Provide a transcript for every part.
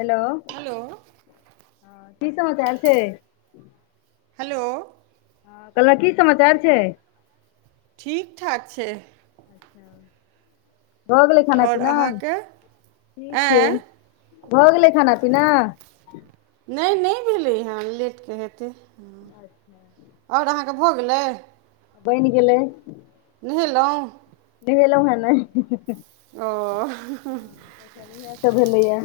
Hello! Hello हँ की समाचार छै? हेलो! कहलहूँ की समाचार छै? ठीक ठाक छै। अच्छा! भऽ गेलै खाना- आओर पीना? अहाँके ठीक छै, आँय भऽ गेलै खाना -पीना? नहि -नहि भेलै हँ, लेटके हेतै। अच्छा! त भऽ गेलै। बैइन गेलै। नेहेलहुँ? नेहेलहुँ है नैह। ओ ह बढ़िआँ तऽ भेलैया।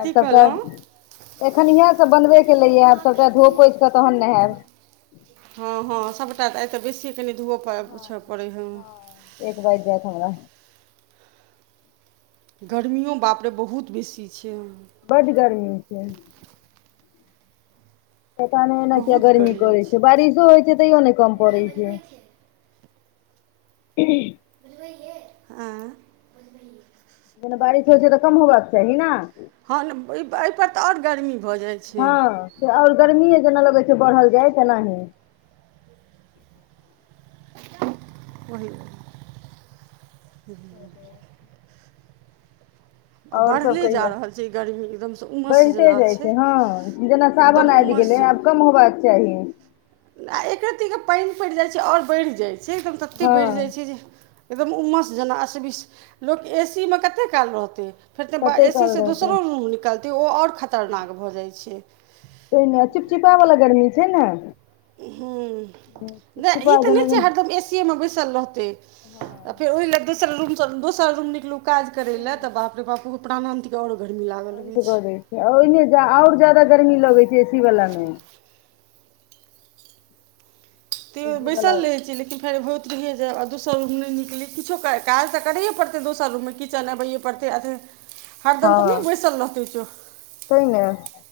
आब सभटा कहलहुँ एखन एखन इएहसभ बनबे केलैए, आब सभटा धो पोछि कऽ तहन नेहेएब। हँ, हँ, सभटा तऽ आइ तऽ बेसीए कनि धुओ पोछय पड़ै हइ। एक बैज जेत हमरा। गर्मीयो बापरे बहुत बेसी छै। बड्ड गर्मी छै। पता नय एना किया गर्मी करै छै, बारिशो होइ छै तैयो नहि कम पड़ैत छै। [inaudible] आँ [unintelligible] जेना बारिश होइ छै तऽ, कम होबाक चाही ने। हँ, नय एहिपर तऽ ओर गर्मी। भऽ जाइ छै हँ, और गर्मीए जेना लगै छै बढ़ल जाय, तेनाही। कहियौ [inaudible] [inaudible] आओर सभ बढ़ले जा कहियौ? रहल छै गर्मी एकदमसँ उमस बढ़िते जेना जाइत छै, हँ, जेना एकदम सावन आबि उमस गेलै आब। जेना कम होयबाक चाही। आ एक रतीके पानि पड़ि जाइ छै, आओर बढ़ि जाइ छै, एकदम ततेक बढ़ि जाइ हँ छै जे। एकदम उमस जेना असबीस, लोक ए सी मे कतेक काल रहतै। फेर तऽ कते ए सी काल सँ रहतै दोसरो रूम निकलतै, ओ आओर खतरनाक भऽ जाइ छै। चिपचिपा बला गरमी छै ने। हूं, इ चिपचिपा तऽ जेना नहि हँ छै हरदम ए सी ए मे बैसल रहतै। फेर ओहि ल दोसर रूम दोसर रूम निकलू काज करय लए, तऽ बाप रे बाप! प्राणांतिक आओर गरमी लागऽ अन्त लगै छै। कऽ दै ओहिमे आओर जादा गरमी लगैत छै, ए सी बला मे। ए तैयोऽ सी वला बैसल रहै छियै, लेकिन फेर होइत रहिए जे, आ दोसर रूम नै निकली, किछो काज तऽ करैये परतै दोसर रूम मे किचन अबैये परतै। हरदम त नै हँ बैसल रहतै। तै ने एना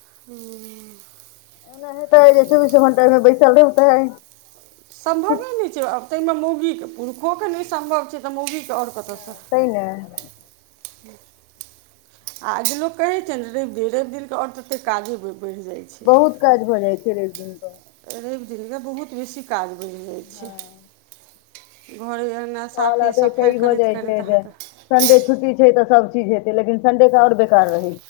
से हेतै, चौबीसो घंटा ओइमे बैसल रहतै। सम्भवे नहि छै, आब तहिमे मौगीके पुरुषो के नहि सम्भव छै तऽ, मौगी के। त और कतऽ तै ने से। और लोक कहैत छै ने रवि दिन, रवि दिन के आओर तते काजे बढ़ि जाइत छै। बहुत काज भऽ जाइत छै, रैब दिन के। रवि दिन के बहुत बेसी काज बढ़ि जाइत छै। हँ घरे तर अगना साफे कहलत एकटा -सफाइ ई भऽ करैत- जाइ करैत छै जे अहाँके! संडे छुट्टी छै तऽ सब चीज हेतै, लेकिन संडे के आओर बेकार रहै छै।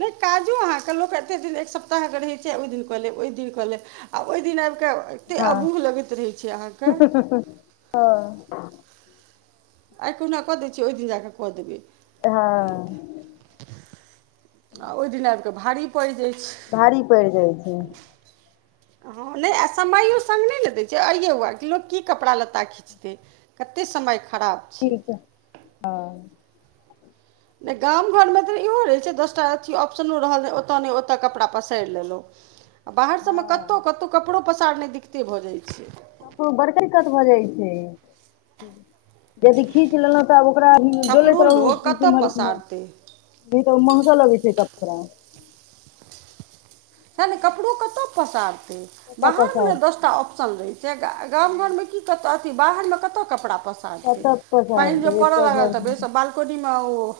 नहि काजो अहाँके लोक एतेक दिन एक सप्ताह के रहैत छै, ओहि दिन कऽ लेब, ओहि दिन कऽ लेब। आ ओहि दिन आबि कऽ छै एतेक अबूह लगैत रहैत छै अहाँके। [inaudible] हँ। आइ कहुना कऽ दै छीयै, ओहि दिन जा कऽ कऽ देबै। हँ। आ ओहि दिन आबि कऽ भारी पड़ि जाइत छै। भारी पड़ि जाइ छै। हँ नहि आ समयो संग नहि ने दै छै, अइए हौआ कि लोक की कपड़ा लत्ता खींचतै। कतेक समय खराब। ठीके छै हं। नहि गाम घरमे तऽ इहो रहैत छै, दसटा अथी ऑप्शनो रहल। ओतय नहि ओतय कपड़ा पसारि लेलहुँ। आ बाहर सभमे कतहु- हँ कतहु कपड़ो पसारनाय दिक्कते भऽ जाइत छै। ककरो बड़ दिक्कत भऽ जाइ छै। यदि खींच लेलहुँ तऽ, आब ओकरा डोलैत कपड़ो रहू लोक कतय केम्हर- केम्हर पसारतै नहि तऽ महकऽ लगै छै कपड़ा। सएह ने कपड़ो कतय पसारतै, कतऽ बाहर पसार मे ने दस टा ओ सरलै से, गा-गाम घर में की-कताऽ अथी बाहर में कताऽ कपड़ा पस कतऽ पाईन जे पसारतै पड़ऽ एकटा लागल घर त बैसऽ बा कोनी में ओ,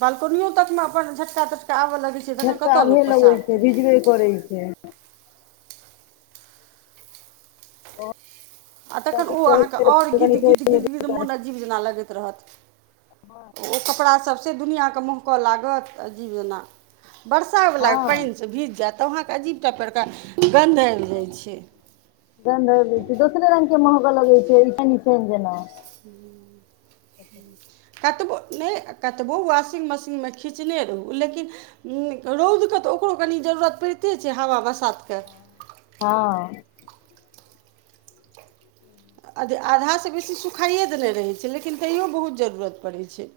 बालकोनियों तक में अपन झटका-तटका आबऽ लगै छै तखन झटका कतऽ आबहे लोक लगै छै, पसारतै भिजबे करै छै। आ तखन ओ अहाँके और गिद-गिद्-गिद्-गिद मोन अजीब जेना लगैत रहत। हं। ओ कपड़ा सब से दुनिआँके महकऽ लागत, अजीव जेना। वर्षा वला हँ पईन सँ भीज जैऽत तऽ अहाँके अजीब टा परकार गन्ध आबि जाइ छै। गंध आइब जाइ छै, दोसरे रंग के महकऽ लगै छै ईछैन-ईछैन जेना। हूंम्म। कतबो नैय, कतबो वाशिंग मशीन में खीचने रहू लेकिन रौद क तऽ ओकरो कनि जरूरत पड़िते छै, हवा-बसात के? हँ। अध-आधा से बेसी सुखाइए देऽने रहै छै, लेकिन तैयो बहुत जरूरत पड़ै छै।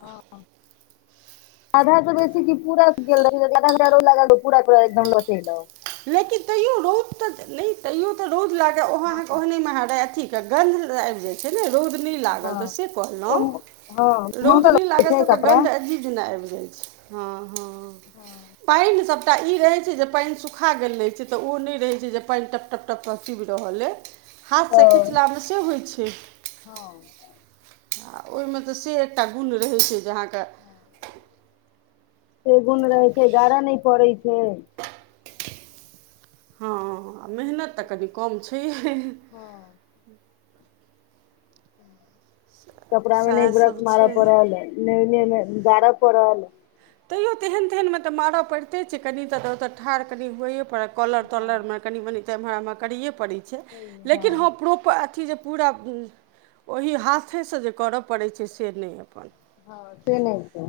हँ। आधा स बेसी की? पूरा गेल रहै [unintelligible] आधा घंटा रौद लगा दौ, पुरा-पुरा [unintelligible] लेकिन तैयो रौद तऽ नैय, तैयो तऽ रौद लागै ओहो अहाँके ओहने में हरै अथी त गन्ध ल-आइब जाइ छै ने? रौद नै लागल हँ तऽ से कहलौं। हँ महग रौद नैय लगै लागल छै तऽ ओकरा कपड़ा गंध अजीब जेना आइब जाइ छै, हँ-हँ। हँ। पाइन सबटा ई रहै छै, जे पाइन सु खा गेल रहै छै, तऽ ओ नहि रहै छै जे पइन टप-टप-टप-टप चुइब रहल अइ। हाथ सँ खिचला हँ में से होइ छै। आ ओइ में तऽ से एकटा गुण रहै छै, जे अहाँके से गुण रहै छै, गारऽ नै पड़ै छै। हँऽ, मेहनत तऽ कनि कम छैहे। हँ। कपड़ा में नै ब्रश सएहसभ मारऽ छै पड़ल, ने-ने-ने गारऽ पड़ल। तैयो तेहन तेहन में तऽ मारऽ पैड़ते छै, कनि तऽ ओतऽ ठाड़ कनि हुवैये पड़तऽ, कॉलर-तॉलर हँ में कनि-मनि तऽ एम्हर-आम्हर करैए पड़ै छै, लेकिन हँ प्रोपऽ अथि जे पूरा ओहि हाथे स जे करऽ पड़ै छै, से नै अपन। हँ, से नैय छै।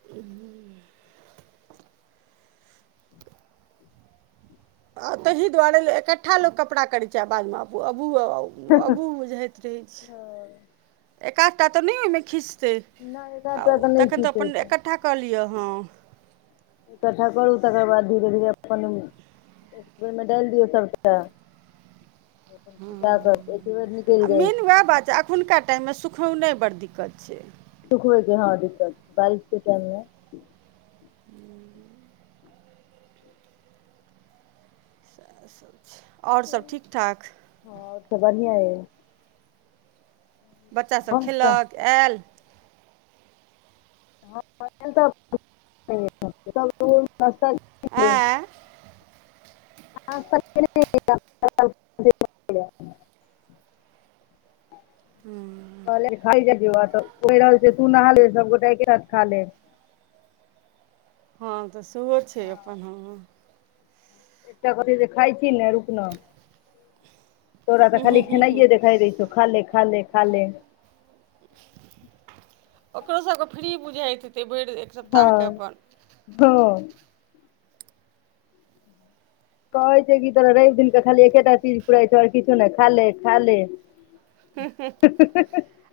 हूंम्म। आ तहि दुआरे इकठ्ठा लोक कपड़ा करै छै, आ बाद में अबू-अबूह-अ-अबूह बुझाइ दै छै, हँ एक-आध तऽ नहि ओहिमें खिस से, नहि एकटा आ तऽ नहि तखन तऽ खीचै अपन छै एकट्ठा कऽ लिअ, हँ। इकट्ठा करू तकर बाद धीरे-धीरे अपन एक बेर में डाइल दियौ सभटा अपन सुखा क एके बेर निकैल जाइ छै। खुनका टाइम में सुखौने बड़ दिक्कत छै। सुखबै के हँ दिक्कत, बारिश के टाइम में हं। सैह सब छै, और सब ठीक-ठाक? हँ और सब बढ़ियां अय। बच्चा सब हम तऽ खेलक? ऐऽल? तऽ, त तऽ ऐं नाश्ता केने रही ये ह हूं कहलियै खा लैय जाई जो आ तऽ कैही रहल छैय नहा ले सोबगोटा एके साथ खा लेब हँ तऽ सेहो छैय अपन हँ एकटा कहतै जे खाय छी ना रुक न तोरा तऽ खाली खेनाइये देखाई दैय छौ खाले-खाले-खाले ओकरो सबके फ्री बुझाइत हैतै भइर दिन हाँ-हँ कहै छै कि तोरा रैइब दिन क खाली एकेटा चीज फुराई छौउ और किछु नहि खाले-खाले ह-ह-ह-ह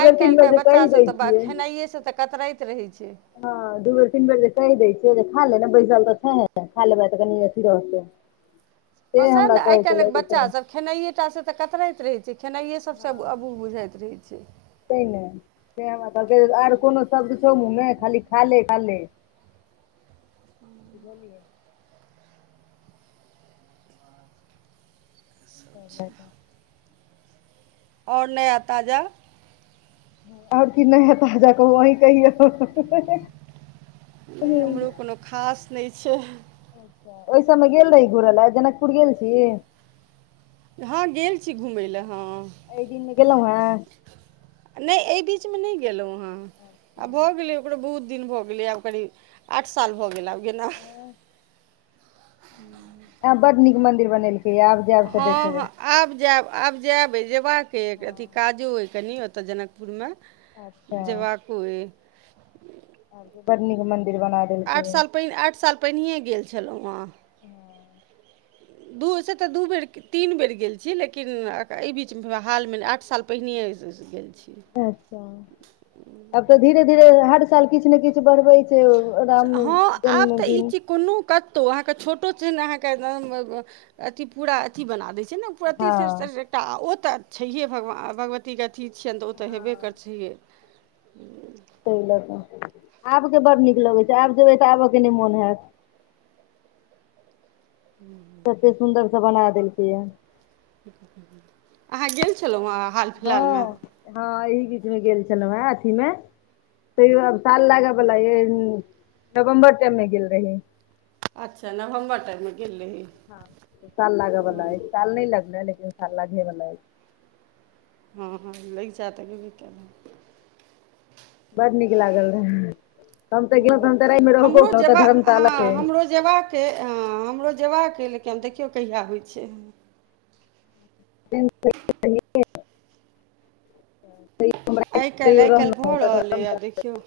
आइ काइल के बच्चा सब तऽ छियै खेनाइए सँ तऽ कतराइत रहै छैय हँ दू बेर तीन बेर जे कहि दय छियै खा ले ने बैसल तऽ छै खा लेबै तऽ कनि रहतो पसंद आई बच्चा तोरा सब काईल खेनाइए टा स तऽ कतरइ त रहै छैय खेनाइए सब स अबूह बुझाइत रहै छैय तय न से हमरा कहल के आर कोनो शब्द छौउ मुँह मे खाली खाले खाले बुझलियै त ला और नया ताजा और कि नया ताजा कहू आहि कहियो, ह, नहि ह हमरो कोनो खास नयि छैय अच्छा ओहि सबमे गेल रही घुरैय लैए जनकपुर गेल छी हँ गेल छी घुमय लए हँ एहि दिन मे गेलहुँ हे नैय एय बीच में नहि गेलहुँ हँ आब भऽ गेलै ओकरो बहुत दिन भऽ गेलैय आब करीब आठ साल भऽ गेल आब गेना हँ ह आब बड़ नीक मंदिर बनेलकै यए आब जायब तऽ हँ देखबै हँ आब जैब आब जैब जैबाक एइ अथी हँ काजो एइ कनि ओतय जनकपुरमे अच्छा जेबाको एय बड़ नीक मंदिर बना देलकैय आठ साल पहिनैए गेल छैलहुँ हँ ह दू से तऽ दू बेर तीन बेर गेल छीय लेकिन एहि बीच हालमे आठ साल पहिन गेल छीय अच्छा आब तऽ धीरे धीरे हर साल किछ ने किछ बढ़बै से राम जन्मदिन कुनू कतो अहाँके छोटो छिन अहाँके अथी पूरा अथी बना दैय छैय ना प्रति हँ स एकटा ओ तऽ छैहे भगवान भगवतीके अथी छियनि तऽ ओ तऽ हेबे कर छैहे ताहि लऽ कऽ, आबके बड् नीक लगैत छै आब जेबै तऽ आबके नै मोन हैत। हुं। एते सुंदर से बना देलकै ये आँहा गेल छलहुँ हँ। हाल फिलहालमे हँ हँ एहि बीचमे गेल छलहुँ हे अथि मे तैयो आब साल लागे बला ये नवम्बर तक मे गेल रही। अच्छा नवम्बर टा में गेल रही हँ साल लागऽ वला अछि साल नै लगलें लेकिन साल लागे वला अछि। हँ लगिचा त गेबे कैले। बड नीक लागल रहे, हम तऽ गेलहुँ तऽ हम ते राति में रहबो हमरो केलहुँ, ओतऽ जेबा धर्मशाला हँ छै। हमरो जेबाक अछि, हँ हमरो जेबाक अछि लेकिन आब देखियौ कहिया होइ छै। [unintelligible] त [unintelligible] आइ काल्हि आइ काल्हि भऽ रहल अछि आब देखियौ,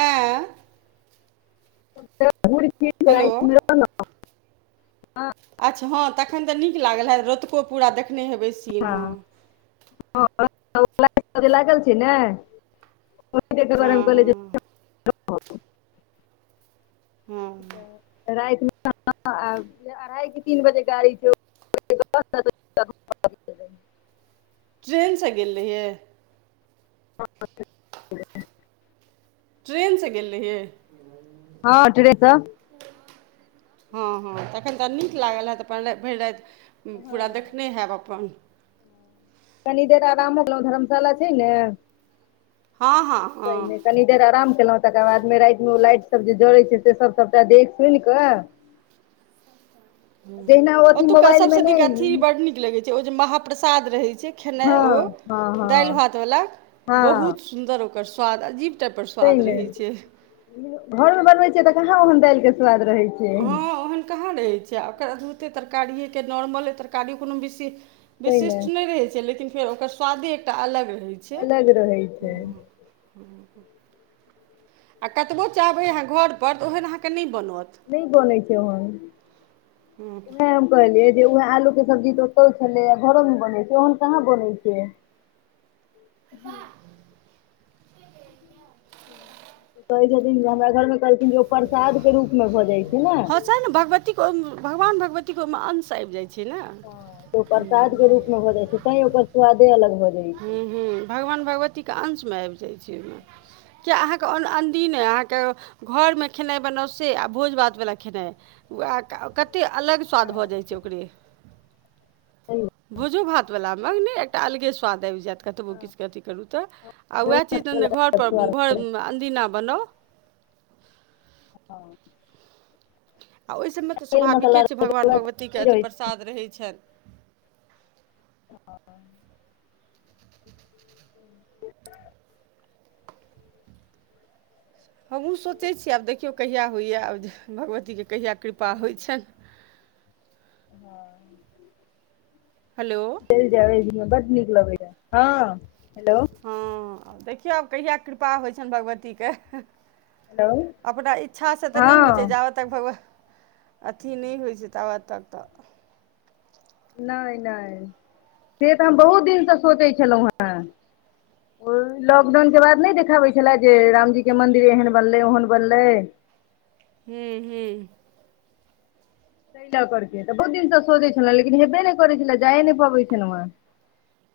आँ खी हेलो [inaudible] अच्छा हं तखन तऽ नीक लागल हैत रतुको पूरा देखने हेबै। हँ हँ जे लागल छै ने। ओकरे दुआरे हम हँ कहलियै हँ जे हँ त रातिमे ह अढ़ाइ से तीन बजे गाड़ी छै, ट्रेन से गेल रहियै? [inaudible] ट्रेनसँ गेल रहियै? हँ ट्रे सं। हँ हँ तखन तऽ नीक लागल हेत त अपन राति भरि राति पूरा देखने हैब अपन। कनी देर आरामो केलहुं धर्मशाला छै ने। हँ हँ। तैय हँ मे कनि देर आराम केलहुं तकर बाद मे राति मे ओ लाइट सब जे जड़ै छै से सब सबटा देख सुन कऽ [inaudible] अथी ओतुका मोबाइल मे सभसँ नीक नहि अथि बड् नीक लगैत छै ओ जे महाप्रसाद रहै छै खेनाइ ओ हँ हँ दालि हँ भातवला हँ बहुत सुन्दर ओकर स्वाद अजीब टाइपर तै स्वाद ने रहै छै। घरमे बनबैत छियै तऽ कहाँ ओहन दालिके स्वाद रहै छै। हँ ओहन कहाँ रहै छै आ ओकर अद्भुते तरकारिएके नॉर्मले तरकारी कोनो बिशे तै ने विशिष्ट नहि रहय छै लेकिन फेर ओकर स्वादे एकटा अलग रहै। छै अलग आ रहै छै। [inaudible] आ कतबो चाहबै अहाँ घरपर तऽ ओहन अहाँके नै बनत। नैय बनै छै ओहन वैह कहलियै जे वैह आलू के सब्जी तऽ ओतौ छलै घरो मे बनै छै ओहन कहाँ बनै छै। हुँ [inaudible] कहै छथिन जे हमरा घर मे कहलखिन जे ओ प्रसाद के रूप मे भऽ जाइ छै ने। हँ से न भगवती के भगवान भगवती के अंश आबि जाय छनि। ह त ओ प्रसाद के रूप मे हो जाइ छै तैंय ओकर स्वादे अलग हो जा छैय। हुँ हुँ भगवान भगवतीके अंशमे आबि जाइत छै ने। किए अहाँके अन अनदीने अहाँके घरमे खेनाइ बनौउ से आ भोज भातवला खेनाई कतेक अलग स्वाद भऽ जाइ छै ओकरे। भोजो भातवला मे नहि एकटा अलगे स्वाद आबि जायत। कतबो किछुके अथि करू तऽ आ वैह चीज घर पर अनदीना बनाउ [inaudible] आ ओहिसभमे तऽ तेल मसाला स्वाभाविके छै भगवान भगवतीके अथि रहै प्रसाद रहैत छनि। [inaudible] हमहुँ सोचै छी आब देखियौ कहिया होइए आब जे भगवतीके कहिया कृपा होइ छैन। हँ। हलो। चलि जायब दिन बड नीक लगेया हँ हेलो। हँ देखियौ आब कहिआ कृपा होइ छनि भगवतीके। हेलो अपना इच्छा से तऽ नहि होइ छै हँ जाबत तक भगवह, अथि नहि होइ छै ताबत तक तऽ। नै नै से तऽ हम बहुत दिनसँ सोचै छलहुँ हेँ। लॉकडाउन के बाद नहि देखाबै छले जे रामजी के मंदिर एहन बनलै ओहन बनलै। हुं हुं। त लऽ करके तऽ बहुत दिनसँ सोजै छलहु लेकिन हेबे नहि करै छलै जाइए नहि पबै छलहु हें।